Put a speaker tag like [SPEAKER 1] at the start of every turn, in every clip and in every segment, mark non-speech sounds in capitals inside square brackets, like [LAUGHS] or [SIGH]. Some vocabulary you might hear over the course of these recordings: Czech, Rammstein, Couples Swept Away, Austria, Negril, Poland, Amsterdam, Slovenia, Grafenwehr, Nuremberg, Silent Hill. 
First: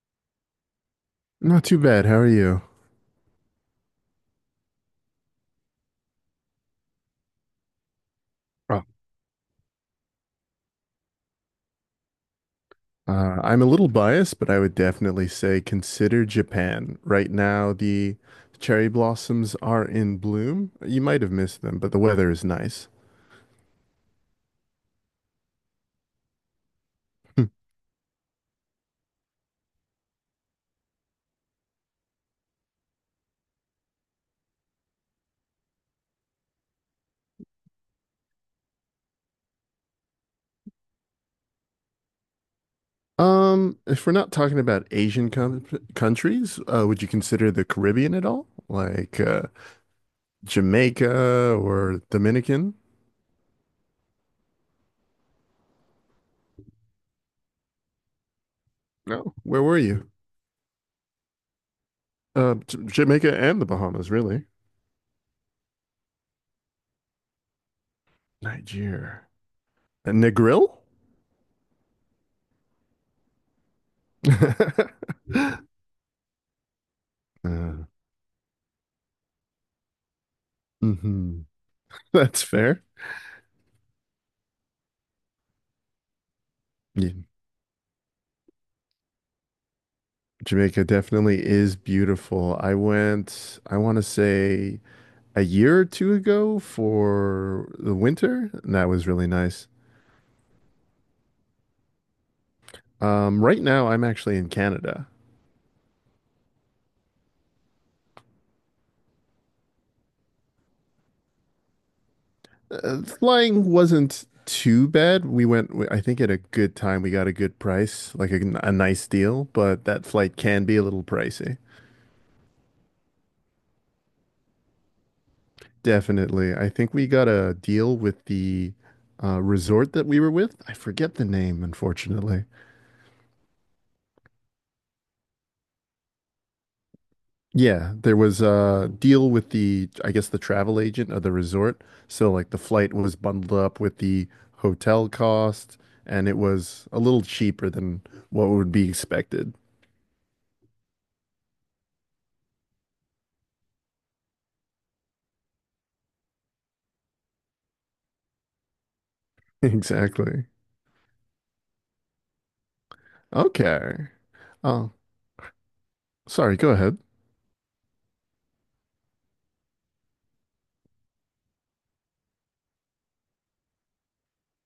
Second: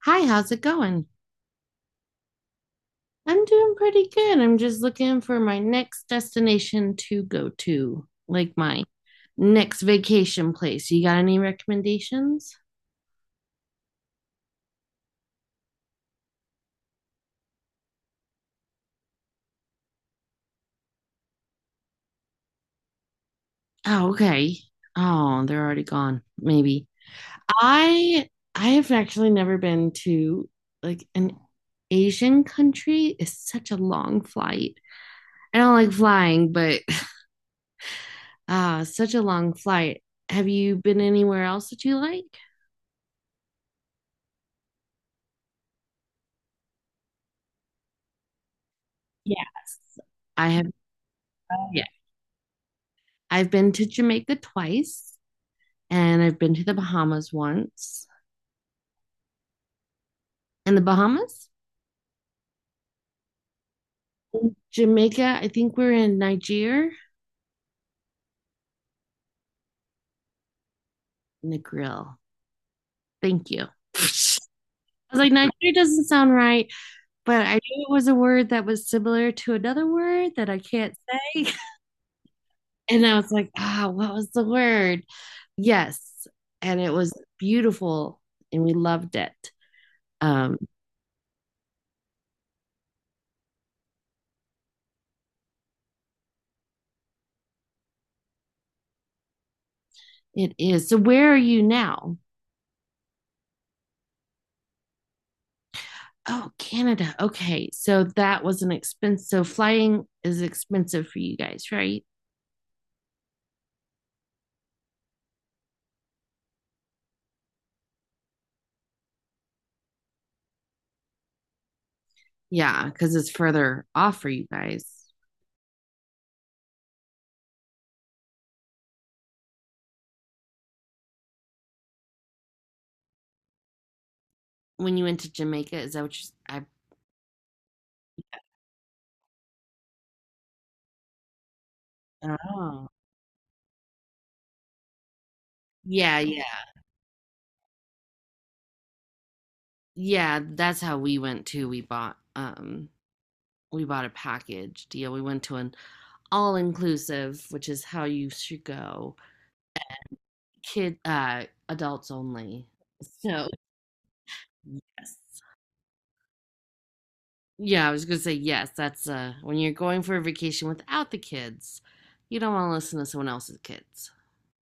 [SPEAKER 1] Hi, how's it going?
[SPEAKER 2] Not too bad. How are you?
[SPEAKER 1] I'm doing pretty good. I'm just looking for my next destination to go to, like
[SPEAKER 2] Oh,
[SPEAKER 1] my next vacation place. You got any recommendations?
[SPEAKER 2] I'm a little biased, but I would definitely say consider Japan. Right now, the cherry blossoms are in bloom. You might have missed them, but the weather is nice.
[SPEAKER 1] Oh, okay. Oh, they're already gone, maybe.
[SPEAKER 2] [LAUGHS]
[SPEAKER 1] I I have actually never been to like an Asian country. It's such a long flight. I don't like flying, but [LAUGHS] [SIGHS] ah, such a long flight. Have you been anywhere else that you like?
[SPEAKER 2] If we're not talking about Asian com countries, would you consider the Caribbean at all? Like
[SPEAKER 1] Yes. I have.
[SPEAKER 2] Jamaica
[SPEAKER 1] Yeah.
[SPEAKER 2] or Dominican?
[SPEAKER 1] I've been to Jamaica twice and I've been to the Bahamas once.
[SPEAKER 2] No, where were you?
[SPEAKER 1] And the Bahamas?
[SPEAKER 2] Jamaica and the Bahamas, really.
[SPEAKER 1] In Jamaica, I think we're in Niger.
[SPEAKER 2] Nigeria. And Negril?
[SPEAKER 1] Negril. Thank you. [LAUGHS] I was like,
[SPEAKER 2] [LAUGHS]
[SPEAKER 1] Nigeria doesn't sound right, but I
[SPEAKER 2] Uh,
[SPEAKER 1] knew it was a word that was similar to another word that I can't
[SPEAKER 2] hmm
[SPEAKER 1] say. [LAUGHS]
[SPEAKER 2] [LAUGHS] That's fair.
[SPEAKER 1] And I was like, ah, oh, what was the word? Yes. And it was
[SPEAKER 2] Yeah.
[SPEAKER 1] beautiful and we loved it. Um,
[SPEAKER 2] Jamaica definitely is beautiful. I want to say a year or two ago for the winter, and that was really nice.
[SPEAKER 1] it is. So where are you now?
[SPEAKER 2] Right now, I'm actually in Canada.
[SPEAKER 1] Oh, Canada. Okay. So that was an expense. So flying is expensive for you guys, right?
[SPEAKER 2] Flying wasn't too bad. We went, I think, at a good time. We got a good price, like a nice deal, but that flight can be a little pricey.
[SPEAKER 1] Yeah, because it's further off for you guys.
[SPEAKER 2] Definitely. I think we got a deal with the resort that we were with. I forget the name, unfortunately.
[SPEAKER 1] When you went to Jamaica, is that what you?
[SPEAKER 2] Yeah, there was a deal with the, I guess, the travel agent of the resort.
[SPEAKER 1] I
[SPEAKER 2] So,
[SPEAKER 1] don't
[SPEAKER 2] like, the
[SPEAKER 1] know.
[SPEAKER 2] flight was bundled up with the hotel cost,
[SPEAKER 1] Yeah,
[SPEAKER 2] and it
[SPEAKER 1] yeah,
[SPEAKER 2] was a little cheaper than what would be expected. [LAUGHS]
[SPEAKER 1] yeah. That's how we went too. We bought a package deal. We went to an all inclusive, which is how you should go.
[SPEAKER 2] Exactly.
[SPEAKER 1] Kid, adults only. So
[SPEAKER 2] Okay. Oh,
[SPEAKER 1] yes,
[SPEAKER 2] sorry, go ahead.
[SPEAKER 1] yeah, I was gonna say yes. That's when you're going for a vacation without the kids, you don't want to listen to someone else's kids.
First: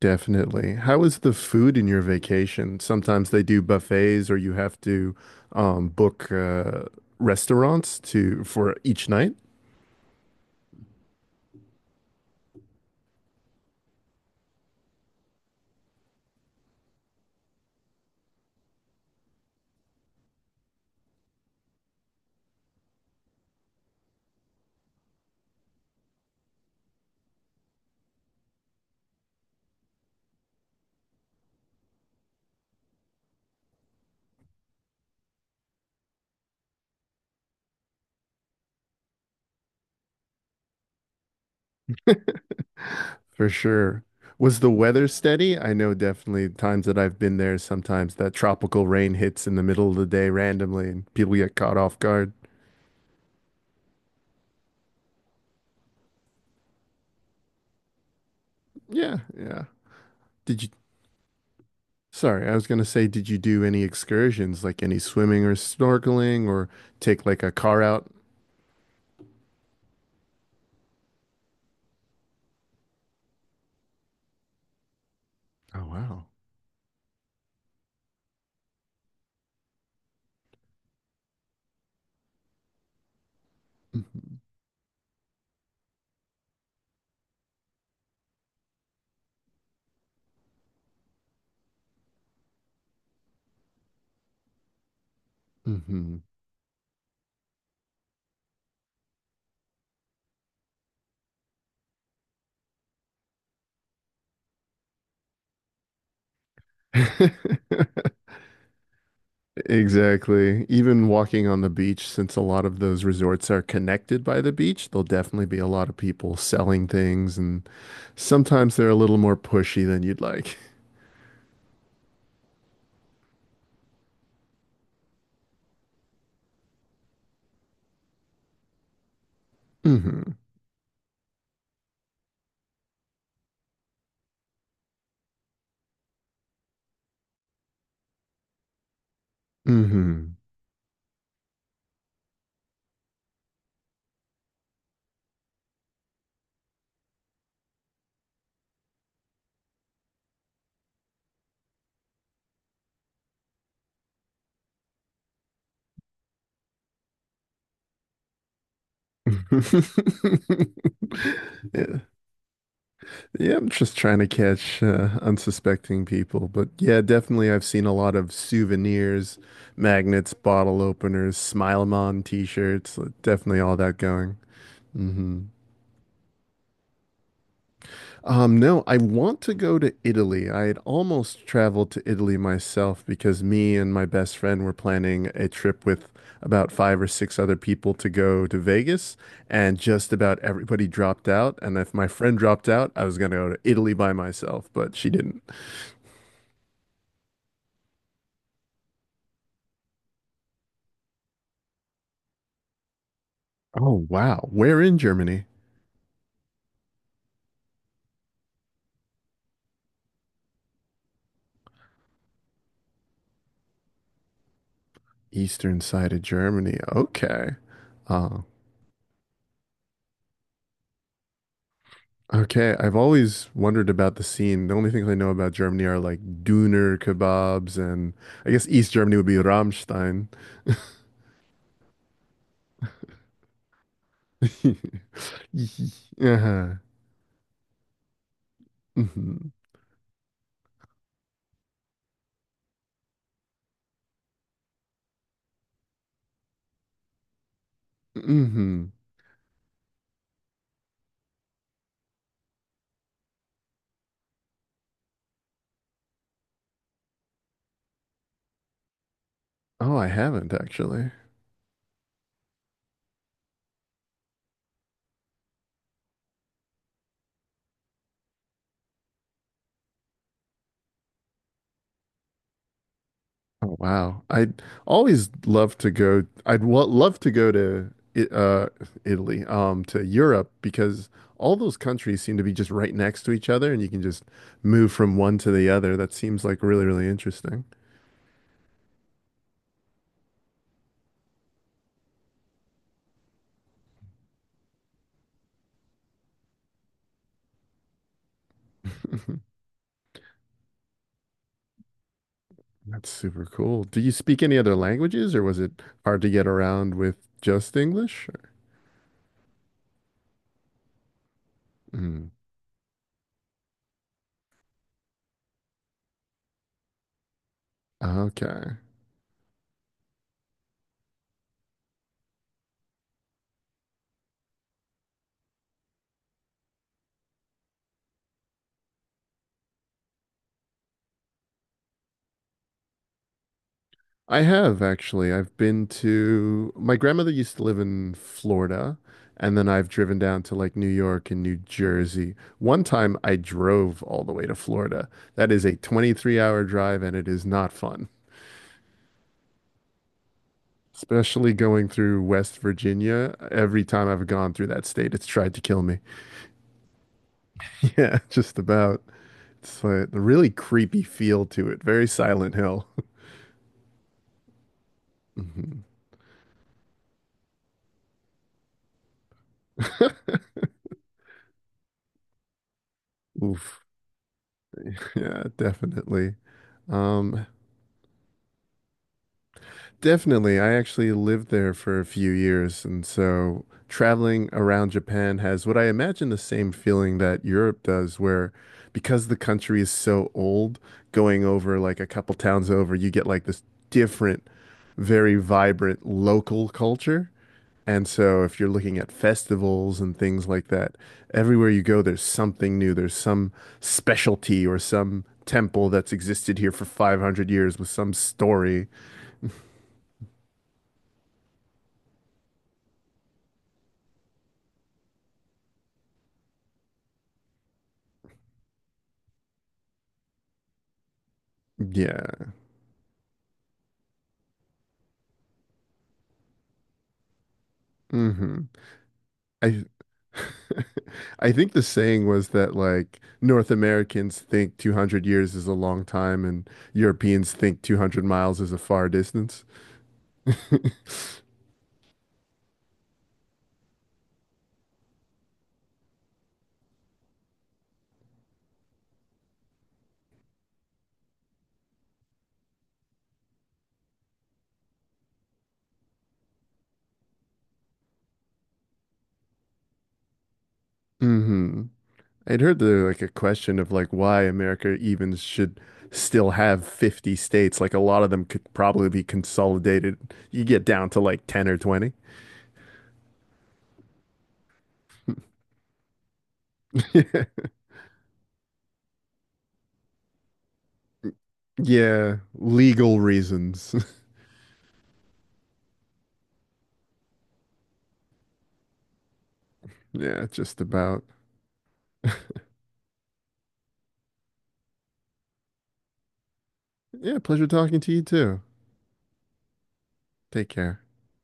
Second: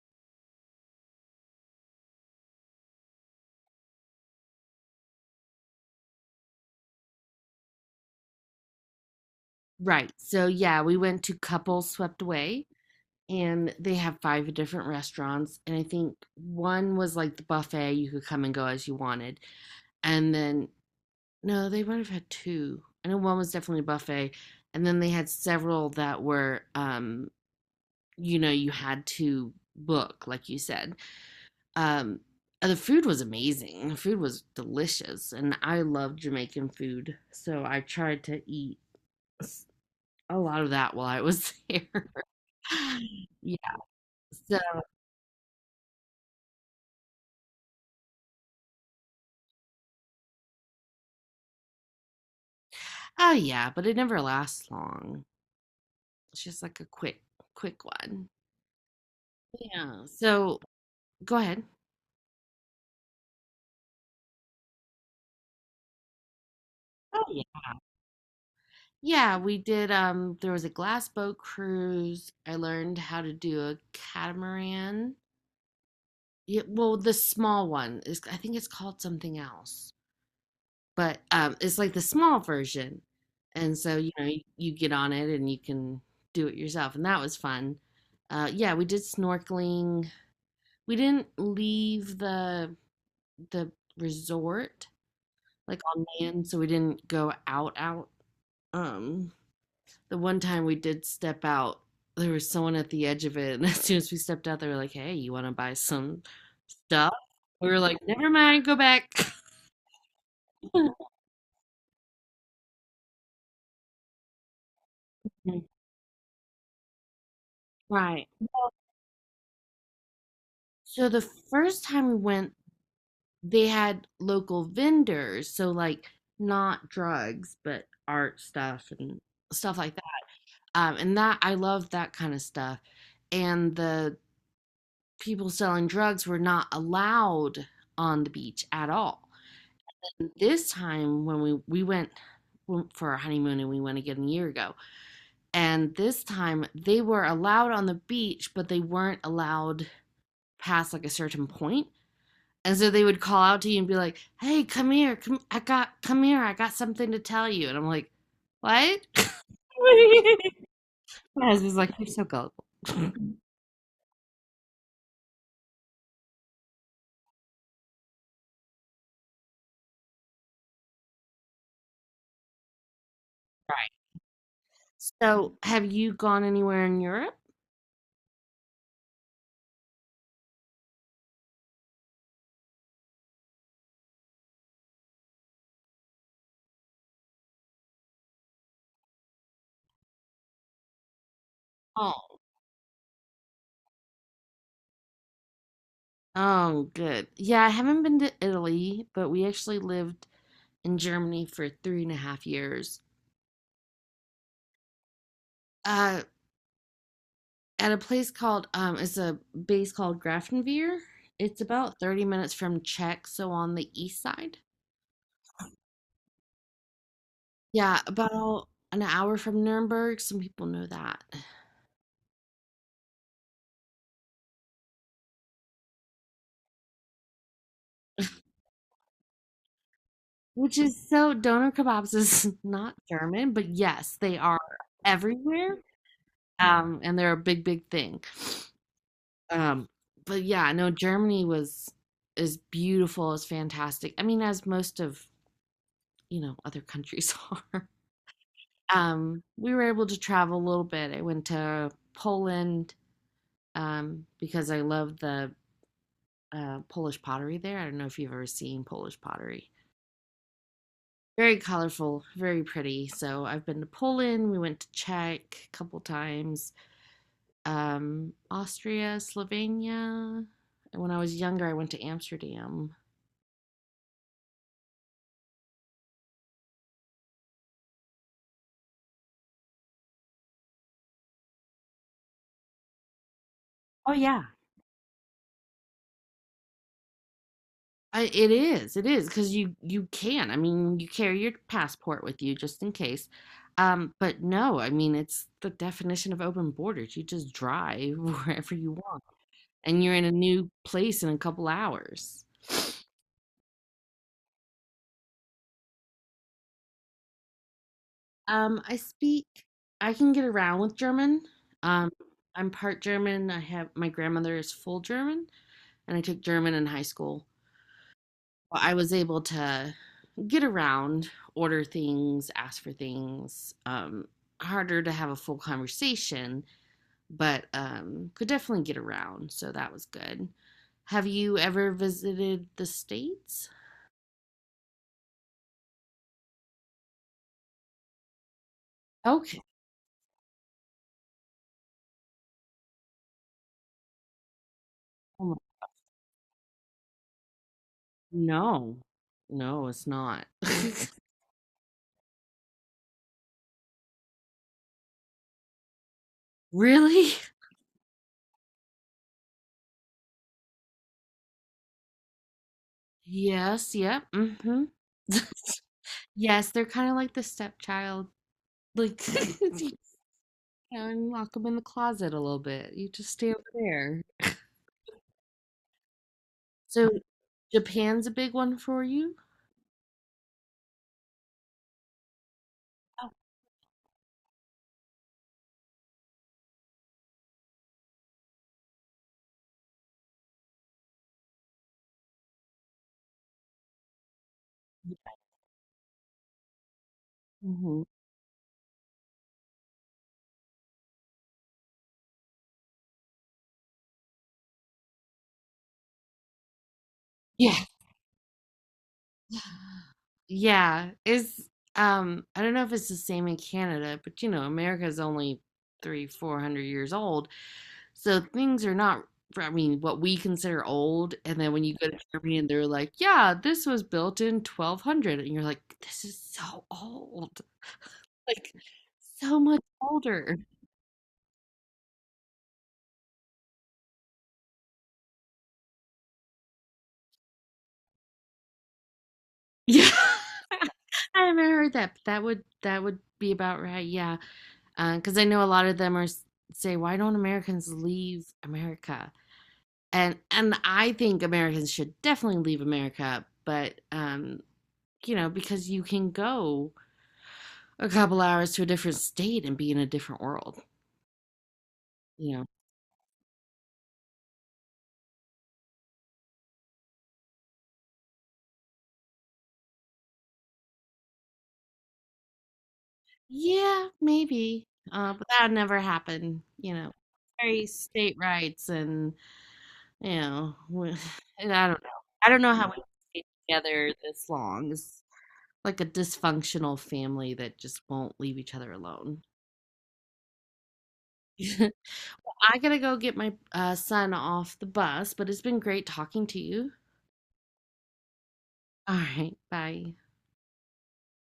[SPEAKER 2] Definitely. How is the food in your vacation? Sometimes they do buffets, or you have to book restaurants to for each night.
[SPEAKER 1] Right. So yeah, we went to Couples Swept Away, and they have 5 different restaurants, and I think one was like the buffet. You could come and go as you wanted, and then no, they might have had two. I know one was definitely a buffet, and then they had several that were you know, you had to book, like you said. Um, the food was amazing. The food was delicious, and I love Jamaican food, so I tried to eat a lot of that while I was there. [LAUGHS]
[SPEAKER 2] For
[SPEAKER 1] Yeah.
[SPEAKER 2] sure.
[SPEAKER 1] So,
[SPEAKER 2] Was the weather steady? I know definitely times that I've been there, sometimes that tropical rain hits in the middle of the day randomly and people get caught off guard.
[SPEAKER 1] oh yeah, but it never lasts long. It's just like a quick, quick one.
[SPEAKER 2] Yeah, yeah.
[SPEAKER 1] Yeah. So
[SPEAKER 2] Did you,
[SPEAKER 1] go ahead.
[SPEAKER 2] sorry, I was gonna say, did you do any excursions, like any swimming or snorkeling or
[SPEAKER 1] Oh
[SPEAKER 2] take
[SPEAKER 1] yeah.
[SPEAKER 2] like a car out?
[SPEAKER 1] Yeah, we did. There was a glass boat cruise. I learned how to do a catamaran.
[SPEAKER 2] Oh, wow.
[SPEAKER 1] Yeah, well, the small one is. I think it's called something else. But it's like the small version, and so, you know, you get on it and you can do it yourself, and that was fun. Yeah, we did snorkeling. We didn't leave the resort, like, on
[SPEAKER 2] Mm-hmm.
[SPEAKER 1] land, so we didn't go out, out. Um, the one time we did step out, there was someone at the edge of it, and [LAUGHS] as soon as we stepped out, they were like, "Hey, you wanna buy some stuff?" We were
[SPEAKER 2] [LAUGHS]
[SPEAKER 1] like, "Never mind, go back."
[SPEAKER 2] Exactly.
[SPEAKER 1] [LAUGHS]
[SPEAKER 2] Even walking on the beach, since a lot of those resorts are connected by the beach, there'll definitely be a lot of people selling things, and
[SPEAKER 1] Right.
[SPEAKER 2] sometimes they're a little more pushy than you'd like.
[SPEAKER 1] So the first time we went, they had local vendors, so like not drugs, but art stuff and stuff like that.
[SPEAKER 2] Hmm.
[SPEAKER 1] And that I love that kind of stuff. And the people selling drugs were not allowed on the beach at all. And
[SPEAKER 2] Hmm.
[SPEAKER 1] this time when we went for our honeymoon and we went again a year ago, and this time they were allowed on the beach, but they weren't allowed past like a certain point. And so they would call out to you and be like, "Hey, come here, come, I got, come here, I got something to tell you." And I'm like, "What?" [LAUGHS]
[SPEAKER 2] [LAUGHS]
[SPEAKER 1] My husband's like,
[SPEAKER 2] Yeah.
[SPEAKER 1] "You're so gullible." [LAUGHS] Right.
[SPEAKER 2] Yeah, I'm just trying to catch unsuspecting people, but yeah, definitely I've seen a lot of souvenirs, magnets, bottle openers, Smile 'em on t-shirts, like, definitely all that going. Hmm.
[SPEAKER 1] So, have you gone anywhere in Europe?
[SPEAKER 2] No, I want to go to Italy. I had almost traveled to Italy myself because me and my best friend were planning a trip with about five or six other people to go to Vegas, and just about everybody dropped out. And if my
[SPEAKER 1] Oh,
[SPEAKER 2] friend dropped out, I was going to go to Italy by myself, but she didn't.
[SPEAKER 1] oh, good. Yeah, I haven't been to Italy, but we actually lived in Germany for three and a half years.
[SPEAKER 2] Oh, wow. Where in Germany?
[SPEAKER 1] Uh, at a place called it's a base called Grafenwehr. It's about 30 minutes from Czech, so on the east side.
[SPEAKER 2] Eastern side of Germany. Okay.
[SPEAKER 1] Yeah,
[SPEAKER 2] Uh,
[SPEAKER 1] about an hour from Nuremberg. Some people know that.
[SPEAKER 2] Okay, I've always wondered about the scene. The only things I know about Germany are like Döner kebabs, and I guess East Germany would be Rammstein.
[SPEAKER 1] Which is so, doner kebabs is [LAUGHS] not German, but yes, they are
[SPEAKER 2] [LAUGHS]
[SPEAKER 1] everywhere.
[SPEAKER 2] Yeah.
[SPEAKER 1] And they're a big, big thing.
[SPEAKER 2] Hmm.
[SPEAKER 1] Um, but yeah, no, Germany was is beautiful, is fantastic. I mean, as most of, you know, other countries [LAUGHS] are.
[SPEAKER 2] Hmm.
[SPEAKER 1] We were able to travel a little bit. I went to Poland, because I love the Polish pottery there. I don't know if you've ever seen Polish pottery.
[SPEAKER 2] Oh, I haven't actually.
[SPEAKER 1] Very colorful, very pretty. So I've been to Poland. We went to Czech a couple times, Austria, Slovenia. When I was younger, I went to Amsterdam.
[SPEAKER 2] Oh, wow. I'd always love to go. I'd wa- love to go to I- uh, Italy, to Europe because all those countries seem to be just right next to each other, and you can
[SPEAKER 1] Oh
[SPEAKER 2] just
[SPEAKER 1] yeah.
[SPEAKER 2] move from one to the other. That seems like really, really interesting.
[SPEAKER 1] I, it is, because you can. I mean, you carry your passport with you just in case. But no, I mean, it's the definition of open borders. You just drive [LAUGHS] wherever you want,
[SPEAKER 2] [LAUGHS]
[SPEAKER 1] and you're in a new place in a couple hours.
[SPEAKER 2] That's super cool. Do you speak any other languages, or was it hard to get around with just English?
[SPEAKER 1] I speak, I can get around with German. Um,
[SPEAKER 2] Mm,
[SPEAKER 1] I'm part German. I have my grandmother is full German, and I took German in high school.
[SPEAKER 2] okay.
[SPEAKER 1] Well, I was able to get around, order things, ask for things. Harder to have a full conversation, but could definitely get around, so that was good. Have you ever visited the States?
[SPEAKER 2] I have actually. I've been to my grandmother used to live in Florida, and
[SPEAKER 1] Okay.
[SPEAKER 2] then I've driven down to like New York and New Jersey. One time I drove all the way to Florida. That
[SPEAKER 1] Oh,
[SPEAKER 2] is a 23-hour hour drive, and it is not fun.
[SPEAKER 1] no, no, it's not. [LAUGHS]
[SPEAKER 2] Especially going through West Virginia. Every time I've gone through that state, it's tried to kill me.
[SPEAKER 1] Really?
[SPEAKER 2] [LAUGHS] Yeah, just about. It's a really creepy feel to it. Very Silent Hill.
[SPEAKER 1] Yes, yep. Mm. Hmm. [LAUGHS] Yes, they're kind of like the stepchild. Like, [LAUGHS] you know, and lock them in the closet a little bit. You just
[SPEAKER 2] [LAUGHS]
[SPEAKER 1] stay over
[SPEAKER 2] Oof.
[SPEAKER 1] there.
[SPEAKER 2] Yeah, definitely.
[SPEAKER 1] So,
[SPEAKER 2] Um,
[SPEAKER 1] Japan's a big one for you?
[SPEAKER 2] Definitely. I actually lived there for a few years, and so traveling around Japan has what I imagine the same feeling that Europe does, where because the country is so old, going over like a couple towns over, you get like this different, very vibrant local culture.
[SPEAKER 1] Hmm.
[SPEAKER 2] And so if you're looking at festivals and things like that, everywhere you go, there's something new. There's some specialty or some temple that's existed here for 500
[SPEAKER 1] Yeah.
[SPEAKER 2] years with some story.
[SPEAKER 1] [SIGHS] Yeah. Is I don't know if it's the same in Canada, but you know, America's only three, 400 years old. So things are not, I mean, what we consider old. And then when you go to
[SPEAKER 2] Yeah.
[SPEAKER 1] Germany and they're like, yeah, this was built in 1200. And you're like, this is so old.
[SPEAKER 2] Hmm.
[SPEAKER 1] Like, so much
[SPEAKER 2] I
[SPEAKER 1] older. [LAUGHS]
[SPEAKER 2] [LAUGHS] I think the saying was that like North Americans think 200 years is a long time and Europeans think 200 miles is a far distance.
[SPEAKER 1] Yeah.
[SPEAKER 2] [LAUGHS]
[SPEAKER 1] I haven't heard that, but that would be about right. Yeah. Because I know a lot of them are s- say, why don't Americans leave America? And I think Americans should definitely leave America, but you know, because you can go a couple hours to a different state and be in a different world,
[SPEAKER 2] Hmm.
[SPEAKER 1] you
[SPEAKER 2] I'd
[SPEAKER 1] know?
[SPEAKER 2] heard there like a question of like why America even should still have 50 states. Like a lot of them could probably be consolidated. You get down to like 10 or 20.
[SPEAKER 1] Yeah, maybe. But that would never happen, you know.
[SPEAKER 2] [LAUGHS]
[SPEAKER 1] Very state rights and, you know, w- [SIGHS] [LAUGHS] and I don't know.
[SPEAKER 2] Yeah,
[SPEAKER 1] I don't know how we
[SPEAKER 2] legal
[SPEAKER 1] stay
[SPEAKER 2] reasons.
[SPEAKER 1] together
[SPEAKER 2] [LAUGHS]
[SPEAKER 1] this long. It's like a dysfunctional family that just won't leave each other alone.
[SPEAKER 2] Yeah, just about.
[SPEAKER 1] [LAUGHS] I gotta go get my son off the bus, but it's been great talking to you.
[SPEAKER 2] Yeah, pleasure talking to you too.
[SPEAKER 1] All right, bye.
[SPEAKER 2] Take care.